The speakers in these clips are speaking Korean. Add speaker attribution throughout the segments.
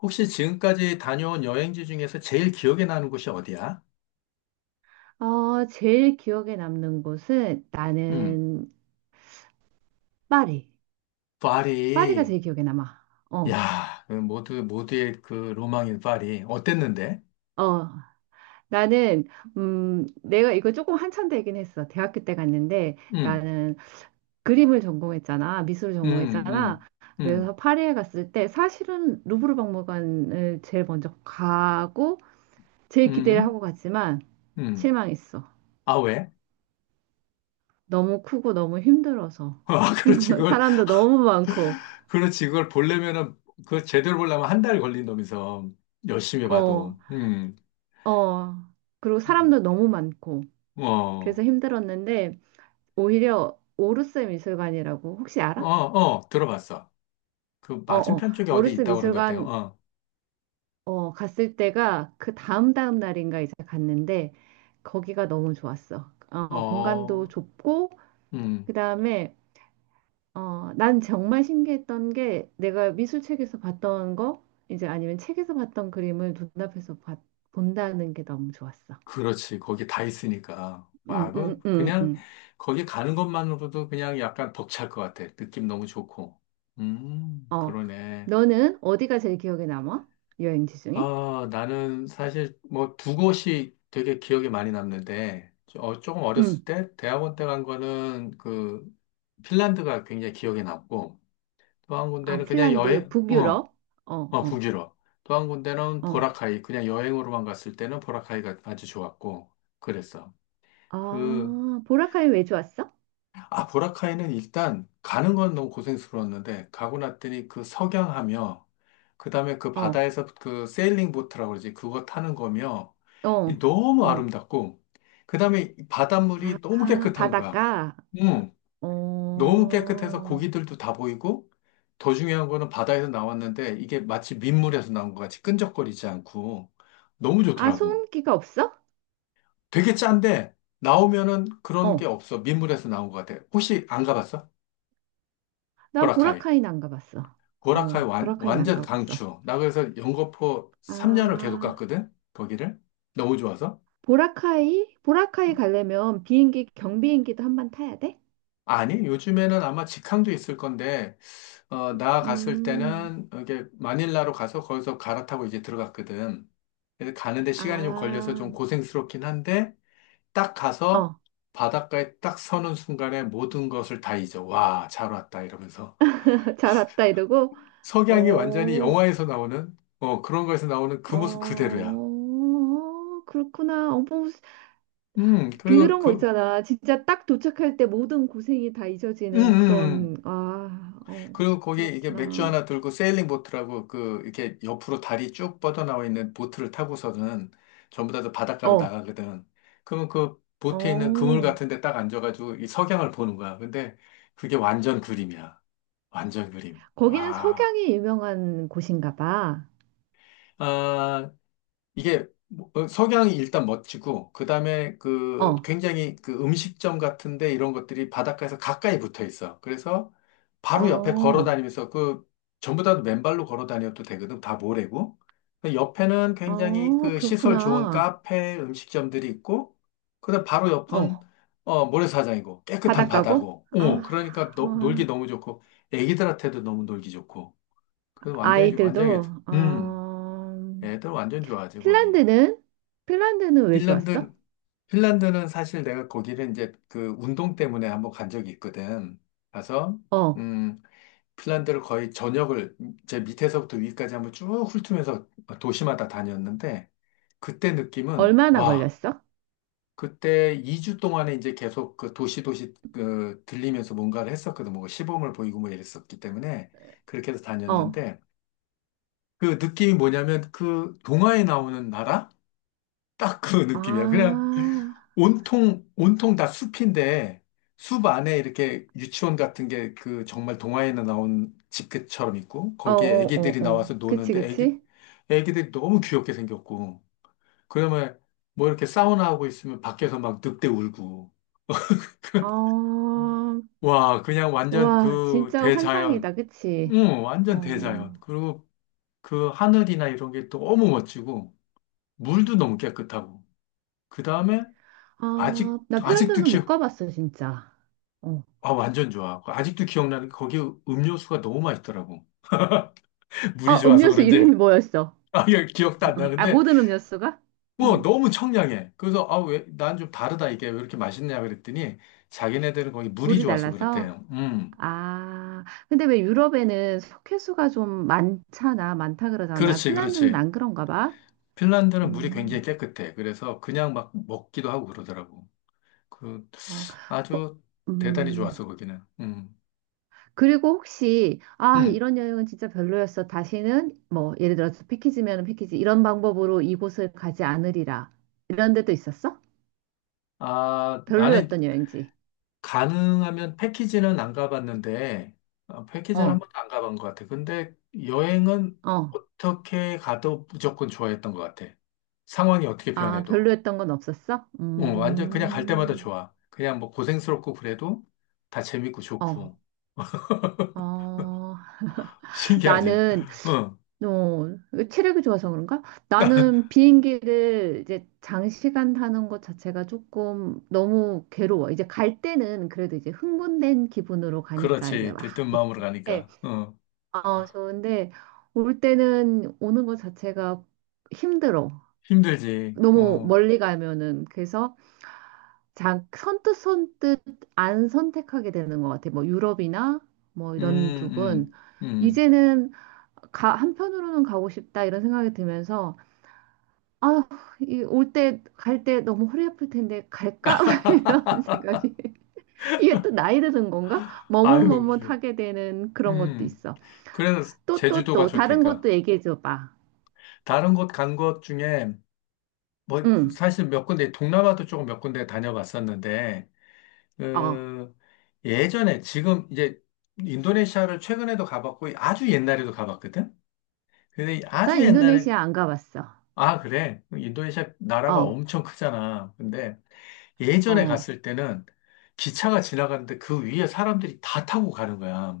Speaker 1: 혹시 지금까지 다녀온 여행지 중에서 제일 기억에 나는 곳이 어디야?
Speaker 2: 어, 제일 기억에 남는 곳은
Speaker 1: 응,
Speaker 2: 나는 파리. 파리가
Speaker 1: 파리.
Speaker 2: 제일 기억에 남아. 어,
Speaker 1: 야, 그 모두의 그 로망인 파리. 어땠는데?
Speaker 2: 어. 나는, 내가 이거 조금 한참 되긴 했어. 대학교 때 갔는데
Speaker 1: 응,
Speaker 2: 나는 그림을 전공했잖아. 미술을
Speaker 1: 응,
Speaker 2: 전공했잖아.
Speaker 1: 응, 응,
Speaker 2: 그래서 파리에 갔을 때 사실은 루브르 박물관을 제일 먼저 가고 제일 기대를
Speaker 1: 응,
Speaker 2: 하고 갔지만
Speaker 1: 응.
Speaker 2: 실망했어.
Speaker 1: 아, 왜?
Speaker 2: 너무 크고 너무 힘들어서.
Speaker 1: 아, 그렇지.
Speaker 2: 사람도 너무 많고,
Speaker 1: 그렇지. 그걸 제대로 보려면 한 달 걸린다면서. 열심히
Speaker 2: 어,
Speaker 1: 봐도. 응,
Speaker 2: 어. 그리고
Speaker 1: 음.
Speaker 2: 사람도 너무 많고. 그래서
Speaker 1: 어,
Speaker 2: 힘들었는데 오히려 오르스 미술관이라고 혹시
Speaker 1: 어,
Speaker 2: 알아?
Speaker 1: 어, 들어봤어. 그
Speaker 2: 어어,
Speaker 1: 맞은편 쪽에 어디
Speaker 2: 오르스
Speaker 1: 있다고 그런 것
Speaker 2: 미술관
Speaker 1: 같아요.
Speaker 2: 어 갔을 때가 그 다음 다음 날인가 이제 갔는데 거기가 너무 좋았어.
Speaker 1: 어,
Speaker 2: 어, 공간도
Speaker 1: 어,
Speaker 2: 좁고
Speaker 1: 음.
Speaker 2: 그다음에 어 난 정말 신기했던 게 내가 미술책에서 봤던 거 이제 아니면 책에서 봤던 그림을 눈앞에서 본다는 게 너무 좋았어.
Speaker 1: 그렇지. 거기 다 있으니까.
Speaker 2: 응
Speaker 1: 와,
Speaker 2: 응 응 응.
Speaker 1: 그냥,
Speaker 2: 응.
Speaker 1: 거기 가는 것만으로도 그냥 약간 벅찰 것 같아. 느낌 너무 좋고.
Speaker 2: 어,
Speaker 1: 그러네.
Speaker 2: 너는 어디가 제일 기억에 남아? 여행지 중에?
Speaker 1: 아, 나는 사실 뭐 두 곳이 되게 기억에 많이 남는데, 어, 조금
Speaker 2: 응.
Speaker 1: 어렸을 때, 대학원 때 간 거는 핀란드가 굉장히 기억에 남고, 또 한
Speaker 2: 아,
Speaker 1: 군데는 그냥
Speaker 2: 핀란드,
Speaker 1: 여행,
Speaker 2: 북유럽. 어,
Speaker 1: 어,
Speaker 2: 어,
Speaker 1: 북유럽. 또 한 군데는
Speaker 2: 어.
Speaker 1: 보라카이, 그냥 여행으로만 갔을 때는 보라카이가 아주 좋았고, 그랬어. 그,
Speaker 2: 아, 보라카이 왜 좋았어?
Speaker 1: 보라카이는 일단 가는 건 너무 고생스러웠는데 가고 났더니 그 석양하며 그다음에 그
Speaker 2: 어,
Speaker 1: 바다에서 그 세일링 보트라고 그러지 그거 타는 거며 이
Speaker 2: 어,
Speaker 1: 너무
Speaker 2: 어.
Speaker 1: 아름답고 그다음에 이 바닷물이 너무
Speaker 2: 아,
Speaker 1: 깨끗한 거야.
Speaker 2: 바닷가. 아,
Speaker 1: 응, 너무 깨끗해서
Speaker 2: 어.
Speaker 1: 고기들도 다 보이고 더 중요한 거는 바다에서 나왔는데 이게 마치 민물에서 나온 것 같이 끈적거리지 않고 너무
Speaker 2: 아,
Speaker 1: 좋더라고.
Speaker 2: 소음기가 없어?
Speaker 1: 되게 짠데 나오면은 그런 게
Speaker 2: 어.
Speaker 1: 없어. 민물에서 나온 것 같아. 혹시 안 가봤어?
Speaker 2: 난
Speaker 1: 보라카이.
Speaker 2: 보라카이는 안 가봤어. 어,
Speaker 1: 고라카이 완,
Speaker 2: 보라카이는 안
Speaker 1: 완전
Speaker 2: 가봤어.
Speaker 1: 강추. 나 그래서 영거포 3년을 계속
Speaker 2: 아,
Speaker 1: 갔거든? 거기를. 너무 좋아서.
Speaker 2: 보라카이? 보라카이
Speaker 1: 어.
Speaker 2: 가려면 비행기, 경비행기도 한번 타야 돼?
Speaker 1: 아니, 요즘에는 아마 직항도 있을 건데, 나 갔을
Speaker 2: 음,
Speaker 1: 때는 이게 마닐라로 가서 거기서 갈아타고 이제 들어갔거든. 그래서 가는데 시간이 좀 걸려서
Speaker 2: 아,
Speaker 1: 좀 고생스럽긴 한데, 딱 가서
Speaker 2: 어.
Speaker 1: 바닷가에 딱 서는 순간에 모든 것을 다 잊어. 와, 잘 왔다. 이러면서.
Speaker 2: 잘 왔다 이러고.
Speaker 1: 석양이 완전히
Speaker 2: 어.
Speaker 1: 영화에서 나오는, 그런 거에서 나오는 그 모습 그대로야.
Speaker 2: 어, 그렇구나. 어, 뭐,
Speaker 1: 그리고
Speaker 2: 그런 거 있잖아. 진짜 딱 도착할 때 모든 고생이 다
Speaker 1: 음,
Speaker 2: 잊어지는
Speaker 1: 음.
Speaker 2: 그런, 아, 어,
Speaker 1: 그리고 거기 이게 맥주
Speaker 2: 그렇구나.
Speaker 1: 하나 들고 세일링 보트라고 그 이렇게 옆으로 다리 쭉 뻗어나와 있는 보트를 타고서는 전부 다들 바닷가로
Speaker 2: 어,
Speaker 1: 나가거든. 그러면 그 보트에 있는 그물
Speaker 2: 어.
Speaker 1: 같은 데 딱 앉아가지고 이 석양을 보는 거야. 근데 그게 완전 그림이야. 완전 그림.
Speaker 2: 거기는
Speaker 1: 와.
Speaker 2: 석양이 유명한 곳인가 봐.
Speaker 1: 아, 이게 뭐, 석양이 일단 멋지고 그다음에 그
Speaker 2: 어,
Speaker 1: 굉장히 그 음식점 같은데 이런 것들이 바닷가에서 가까이 붙어 있어. 그래서 바로 옆에 걸어
Speaker 2: 어,
Speaker 1: 다니면서 그 전부 다 맨발로 걸어 다녀도 되거든. 다 모래고. 근데 옆에는 굉장히
Speaker 2: 어,
Speaker 1: 그 시설 좋은
Speaker 2: 그렇구나.
Speaker 1: 카페, 음식점들이 있고 그다음 바로 옆은
Speaker 2: 어,
Speaker 1: 모래사장이고 깨끗한
Speaker 2: 바닷가고?
Speaker 1: 바다고.
Speaker 2: 아,
Speaker 1: 그러니까 놀기
Speaker 2: 아,
Speaker 1: 너무 좋고 애기들한테도 너무 놀기 좋고. 그래서 완전히 완전히
Speaker 2: 아이들도,
Speaker 1: 음
Speaker 2: 어,
Speaker 1: 애들 완전 좋아하지 거기.
Speaker 2: 핀란드는? 핀란드는 왜 좋았어?
Speaker 1: 핀란드, 핀란드는 사실 내가 거기를 이제 그 운동 때문에 한번 간 적이 있거든. 가서,
Speaker 2: 어,
Speaker 1: 음, 핀란드를 거의 전역을 제 밑에서부터 위까지 한번 쭉 훑으면서 도시마다 다녔는데, 그때 느낌은,
Speaker 2: 얼마나
Speaker 1: 와,
Speaker 2: 걸렸어?
Speaker 1: 그때 2주 동안에 이제 계속 그 도시 도시 그 들리면서 뭔가를 했었거든. 뭐 시범을 보이고 뭐 이랬었기 때문에 그렇게 해서
Speaker 2: 어.
Speaker 1: 다녔는데, 그 느낌이 뭐냐면 그 동화에 나오는 나라? 딱 그
Speaker 2: 아,
Speaker 1: 느낌이야. 그냥 온통, 온통 다 숲인데, 숲 안에 이렇게 유치원 같은 게 그 정말 동화에나 나온 집처럼 있고, 거기에 애기들이
Speaker 2: 어어어어.
Speaker 1: 나와서
Speaker 2: 그치,
Speaker 1: 노는데,
Speaker 2: 그치?
Speaker 1: 애기들이 너무 귀엽게 생겼고, 그러면 뭐 이렇게 사우나 하고 있으면 밖에서 막 늑대 울고,
Speaker 2: 아,
Speaker 1: 와, 그냥 완전
Speaker 2: 와,
Speaker 1: 그
Speaker 2: 진짜
Speaker 1: 대자연,
Speaker 2: 환상이다, 그치?
Speaker 1: 응, 완전
Speaker 2: 어,
Speaker 1: 대자연. 그리고 그 하늘이나 이런 게 너무 멋지고, 물도 너무 깨끗하고, 그 다음에
Speaker 2: 아,
Speaker 1: 아직,
Speaker 2: 나
Speaker 1: 아직도
Speaker 2: 핀란드는
Speaker 1: 기
Speaker 2: 못
Speaker 1: 워
Speaker 2: 가봤어, 진짜. 어.
Speaker 1: 아, 완전 좋아. 아직도 기억나는 게 거기 음료수가 너무 맛있더라고. 물이
Speaker 2: 아,
Speaker 1: 좋아서
Speaker 2: 음료수
Speaker 1: 그런지.
Speaker 2: 이름이 뭐였어?
Speaker 1: 아, 이거 기억도 안
Speaker 2: 아,
Speaker 1: 나는데,
Speaker 2: 모든 음료수가?
Speaker 1: 뭐,
Speaker 2: 응,
Speaker 1: 너무 청량해. 그래서, 아, 왜, 난 좀 다르다, 이게. 왜 이렇게 맛있냐, 그랬더니, 자기네들은 거기 물이
Speaker 2: 물이
Speaker 1: 좋아서
Speaker 2: 달라서?
Speaker 1: 그랬대요.
Speaker 2: 아, 근데 왜 유럽에는 석회수가 좀 많잖아, 많다 그러잖아.
Speaker 1: 그렇지,
Speaker 2: 핀란드는
Speaker 1: 그렇지.
Speaker 2: 안 그런가 봐?
Speaker 1: 핀란드는 물이 굉장히
Speaker 2: 음,
Speaker 1: 깨끗해. 그래서 그냥 막 먹기도 하고 그러더라고. 그,
Speaker 2: 어, 허,
Speaker 1: 아주 대단히 좋았어,
Speaker 2: 음.
Speaker 1: 거기는.
Speaker 2: 그리고 혹시, 아,
Speaker 1: 음.
Speaker 2: 이런 여행은 진짜 별로였어. 다시는, 뭐, 예를 들어서 패키지면 패키지, 이런 방법으로 이곳을 가지 않으리라. 이런 데도 있었어?
Speaker 1: 아, 나는
Speaker 2: 별로였던 여행지.
Speaker 1: 가능하면 패키지는 안 가봤는데, 패키지는 한
Speaker 2: 어,
Speaker 1: 번도 안 가본 것 같아. 근데 여행은
Speaker 2: 어.
Speaker 1: 어떻게 가도 무조건 좋아했던 것 같아. 상황이 어떻게
Speaker 2: 아,
Speaker 1: 변해도.
Speaker 2: 별로였던 건 없었어?
Speaker 1: 응, 완전 그냥 갈 때마다 좋아. 그냥 뭐 고생스럽고 그래도 다 재밌고
Speaker 2: 어,
Speaker 1: 좋고.
Speaker 2: 어.
Speaker 1: 신기하지?
Speaker 2: 나는,
Speaker 1: 응,
Speaker 2: 어, 체력이 좋아서 그런가? 나는 비행기를 이제 장시간 타는 것 자체가 조금 너무 괴로워. 이제 갈 때는 그래도 이제 흥분된 기분으로 가니까 이제
Speaker 1: 그렇지.
Speaker 2: 막.
Speaker 1: 들뜬 마음으로 가니까. 어.
Speaker 2: 어, 좋은데 올 때는 오는 것 자체가 힘들어.
Speaker 1: 힘들지.
Speaker 2: 너무 멀리 가면은 그래서 자, 선뜻 선뜻 안 선택하게 되는 것 같아. 뭐 유럽이나 뭐 이런
Speaker 1: 음,
Speaker 2: 쪽은
Speaker 1: 음, 음.
Speaker 2: 이제는 가, 한편으로는 가고 싶다 이런 생각이 들면서 아, 이올 때, 갈 때 너무 허리 아플 텐데 갈까? 이런 생각이. 이게 또 나이 드는 건가?
Speaker 1: 아유, 그래.
Speaker 2: 머뭇머뭇하게 되는 그런 것도
Speaker 1: 음.
Speaker 2: 있어.
Speaker 1: 그래서
Speaker 2: 또 또
Speaker 1: 제주도가
Speaker 2: 또 다른
Speaker 1: 좋다니까.
Speaker 2: 것도 얘기해 줘 봐.
Speaker 1: 다른 곳 간 것 중에 뭐 사실 몇 군데 동남아도 조금 몇 군데 다녀봤었는데
Speaker 2: 어,
Speaker 1: 그 예전에 지금 이제 인도네시아를 최근에도 가봤고 아주 옛날에도 가봤거든. 근데 이 아주
Speaker 2: 난
Speaker 1: 옛날에.
Speaker 2: 인도네시아 안 가봤어.
Speaker 1: 아, 그래, 인도네시아 나라가
Speaker 2: 어,
Speaker 1: 엄청 크잖아. 근데 예전에
Speaker 2: 어.
Speaker 1: 갔을 때는 기차가 지나가는데 그 위에 사람들이 다 타고 가는 거야.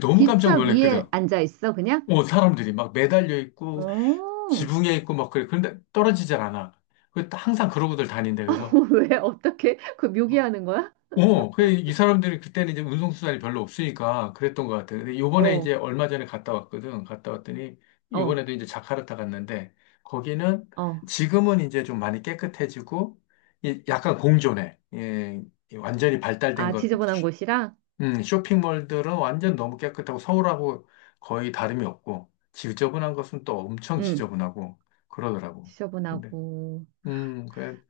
Speaker 1: 너무 깜짝
Speaker 2: 기차
Speaker 1: 놀랐거든.
Speaker 2: 위에 앉아 있어, 그냥?
Speaker 1: 오, 사람들이 막 매달려 있고
Speaker 2: 어,
Speaker 1: 지붕에 있고 막 그래. 그런데 떨어지질 않아. 그 항상 그러고들 다닌대. 그래서
Speaker 2: 왜, 어떻게, 그 묘기하는 거야?
Speaker 1: 이 사람들이 그때는 이제 운송수단이 별로 없으니까 그랬던 것 같아요. 근데 요번에 이제
Speaker 2: 어,
Speaker 1: 얼마 전에 갔다 왔거든. 갔다 왔더니,
Speaker 2: 어,
Speaker 1: 요번에도 이제 자카르타 갔는데, 거기는
Speaker 2: 어.
Speaker 1: 지금은 이제 좀 많이 깨끗해지고, 약간 공존해. 예, 이 완전히 발달된
Speaker 2: 아,
Speaker 1: 것.
Speaker 2: 지저분한 곳이랑?
Speaker 1: 쇼핑몰들은 완전 너무 깨끗하고 서울하고 거의 다름이 없고, 지저분한 것은 또 엄청
Speaker 2: 응,
Speaker 1: 지저분하고 그러더라고. 근데,
Speaker 2: 지저분하고.
Speaker 1: 음, 그,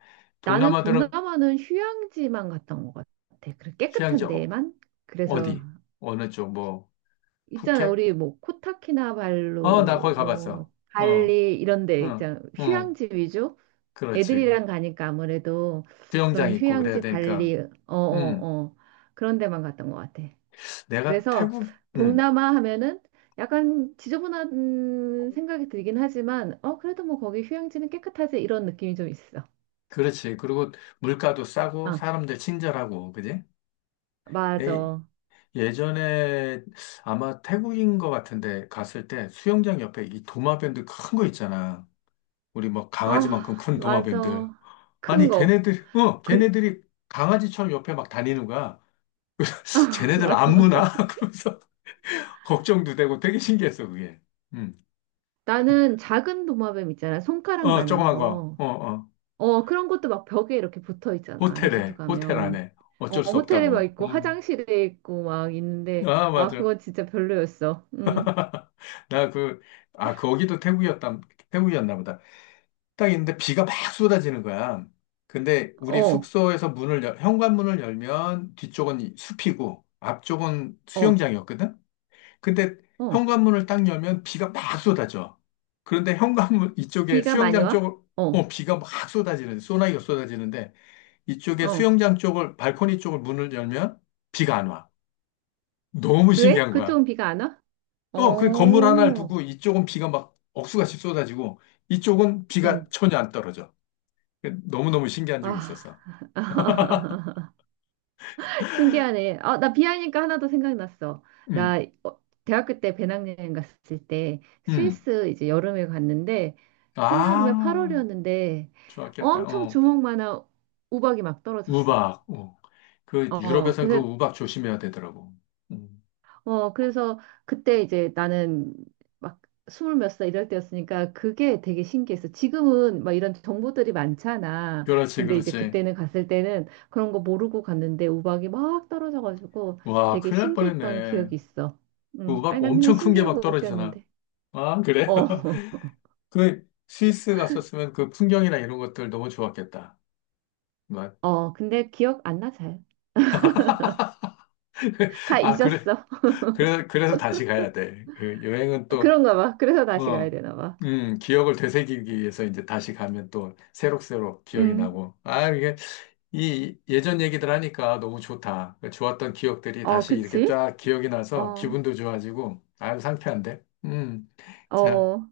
Speaker 2: 나는
Speaker 1: 동남아들은
Speaker 2: 동남아는 휴양지만 갔던 것 같아. 그래,
Speaker 1: 휴양지
Speaker 2: 깨끗한 데만? 그래서,
Speaker 1: 어디? 어느 쪽, 뭐,
Speaker 2: 있잖아,
Speaker 1: 푸켓?
Speaker 2: 우리 뭐,
Speaker 1: 어, 나 거기
Speaker 2: 코타키나발루,
Speaker 1: 가봤어.
Speaker 2: 뭐,
Speaker 1: 어, 어,
Speaker 2: 발리, 이런 데, 있잖아.
Speaker 1: 어,
Speaker 2: 휴양지 위주?
Speaker 1: 그렇지. 그
Speaker 2: 애들이랑 가니까 아무래도
Speaker 1: 수영장
Speaker 2: 그런
Speaker 1: 있고 그래야
Speaker 2: 휴양지
Speaker 1: 되니까.
Speaker 2: 발리, 어,
Speaker 1: 음,
Speaker 2: 어, 어, 그런 데만 갔던 것 같아.
Speaker 1: 내가
Speaker 2: 그래서
Speaker 1: 태국. 음,
Speaker 2: 동남아 하면은 약간 지저분한 생각이 들긴 하지만, 어, 그래도 뭐 거기 휴양지는 깨끗하지 이런 느낌이 좀 있어.
Speaker 1: 그렇지. 그리고 물가도 싸고
Speaker 2: 아,
Speaker 1: 사람들 친절하고, 그지? 예.
Speaker 2: 맞아.
Speaker 1: 예전에 아마 태국인 것 같은데 갔을 때 수영장 옆에 이 도마뱀들 큰 거 있잖아. 우리 뭐
Speaker 2: 아,
Speaker 1: 강아지만큼 큰
Speaker 2: 맞아.
Speaker 1: 도마뱀들.
Speaker 2: 큰
Speaker 1: 아니,
Speaker 2: 거. 그,
Speaker 1: 걔네들이 강아지처럼 옆에 막 다니는 거야.
Speaker 2: 아,
Speaker 1: 쟤네들
Speaker 2: 맞아,
Speaker 1: 안 무나?
Speaker 2: 맞아.
Speaker 1: 그러면서. 걱정도 되고 되게 신기했어, 그게. 음.
Speaker 2: 나는 작은 도마뱀 있잖아.
Speaker 1: 어,
Speaker 2: 손가락만한
Speaker 1: 조그만 거.
Speaker 2: 거.
Speaker 1: 어, 어.
Speaker 2: 어, 그런 것도 막 벽에 이렇게 붙어 있잖아. 리조트
Speaker 1: 호텔
Speaker 2: 가면.
Speaker 1: 안에.
Speaker 2: 어,
Speaker 1: 어쩔 수
Speaker 2: 호텔에 막
Speaker 1: 없다고.
Speaker 2: 있고
Speaker 1: 음.
Speaker 2: 화장실에 있고 막 있는데
Speaker 1: 아,
Speaker 2: 아,
Speaker 1: 맞아.
Speaker 2: 그건 진짜 별로였어. 음.
Speaker 1: 나 거기도 태국이었나 보다. 딱 있는데 비가 막 쏟아지는 거야. 근데 우리
Speaker 2: 어.
Speaker 1: 숙소에서 현관문을 열면 뒤쪽은 이 숲이고 앞쪽은
Speaker 2: 어.
Speaker 1: 수영장이었거든? 근데
Speaker 2: 어.
Speaker 1: 현관문을 딱 열면 비가 막 쏟아져. 그런데 현관문 이쪽에
Speaker 2: 비가 많이
Speaker 1: 수영장
Speaker 2: 와?
Speaker 1: 쪽,
Speaker 2: 어.
Speaker 1: 소나기가 쏟아지는데 이쪽에
Speaker 2: 어.
Speaker 1: 발코니 쪽을 문을 열면 비가 안 와. 너무
Speaker 2: 왜?
Speaker 1: 신기한 거야.
Speaker 2: 그쪽은 비가 안 와?
Speaker 1: 그 건물 하나를
Speaker 2: 어.
Speaker 1: 두고 이쪽은 비가 막 억수같이 쏟아지고 이쪽은 비가
Speaker 2: 음.
Speaker 1: 전혀 안 떨어져. 그 너무너무 신기한
Speaker 2: 아.
Speaker 1: 적이 있었어.
Speaker 2: 신기하네. 아, 나 비하니까 하나 더 생각났어.
Speaker 1: 음,
Speaker 2: 나 어, 대학교 때 배낭여행 갔을 때
Speaker 1: 음.
Speaker 2: 스위스 이제 여름에 갔는데
Speaker 1: 아,
Speaker 2: 한여름에 8월이었는데
Speaker 1: 좋았겠다.
Speaker 2: 엄청
Speaker 1: 어,
Speaker 2: 주먹만한 우박이 막 떨어졌어.
Speaker 1: 우박. 어. 그
Speaker 2: 어,
Speaker 1: 유럽에선 그
Speaker 2: 그래서
Speaker 1: 우박 조심해야 되더라고. 음.
Speaker 2: 어, 그래서 그때 이제 나는 막 스물 몇살 이럴 때였으니까 그게 되게 신기했어. 지금은 막 이런 정보들이 많잖아.
Speaker 1: 그렇지,
Speaker 2: 근데 이제
Speaker 1: 그렇지.
Speaker 2: 그때는 갔을 때는 그런 거 모르고 갔는데 우박이 막 떨어져가지고
Speaker 1: 와,
Speaker 2: 되게
Speaker 1: 큰일 날
Speaker 2: 신기했던
Speaker 1: 뻔했네.
Speaker 2: 기억이 있어.
Speaker 1: 그
Speaker 2: 아니,
Speaker 1: 우박
Speaker 2: 난 그냥
Speaker 1: 엄청 큰 게 막
Speaker 2: 신기하고
Speaker 1: 떨어지잖아.
Speaker 2: 웃겼는데.
Speaker 1: 아, 그래?
Speaker 2: 어,
Speaker 1: 그 스위스 갔었으면 그 풍경이나 이런 것들 너무 좋았겠다. 막.
Speaker 2: 어, 근데 기억 안 나, 잘. 다
Speaker 1: 아, 그래,
Speaker 2: 잊었어.
Speaker 1: 그래. 그래서 다시 가야 돼. 그 여행은 또,
Speaker 2: 그런가 봐. 그래서 다시 가야
Speaker 1: 어,
Speaker 2: 되나 봐.
Speaker 1: 기억을 되새기기 위해서 이제 다시 가면 또 새록새록 기억이
Speaker 2: 음,
Speaker 1: 나고. 아, 이 예전 얘기들 하니까 너무 좋다. 그 좋았던 기억들이
Speaker 2: 어,
Speaker 1: 다시 이렇게
Speaker 2: 그치?
Speaker 1: 쫙 기억이 나서
Speaker 2: 어,
Speaker 1: 기분도 좋아지고, 아유, 상쾌한데? 자.
Speaker 2: 어.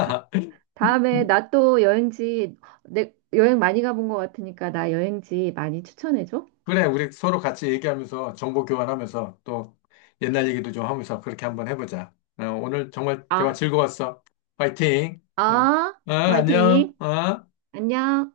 Speaker 2: 다 다음에 나 또 여행지, 내, 여행 많이 가본 것 같으니까 나 여행지 많이 추천해줘.
Speaker 1: 그래, 우리 서로 같이 얘기하면서 정보 교환하면서 또 옛날 얘기도 좀 하면서 그렇게 한번 해보자. 오늘 정말 대화
Speaker 2: 아,
Speaker 1: 즐거웠어. 파이팅! 어,
Speaker 2: 아,
Speaker 1: 어, 안녕!
Speaker 2: 화이팅.
Speaker 1: 어?
Speaker 2: 안녕.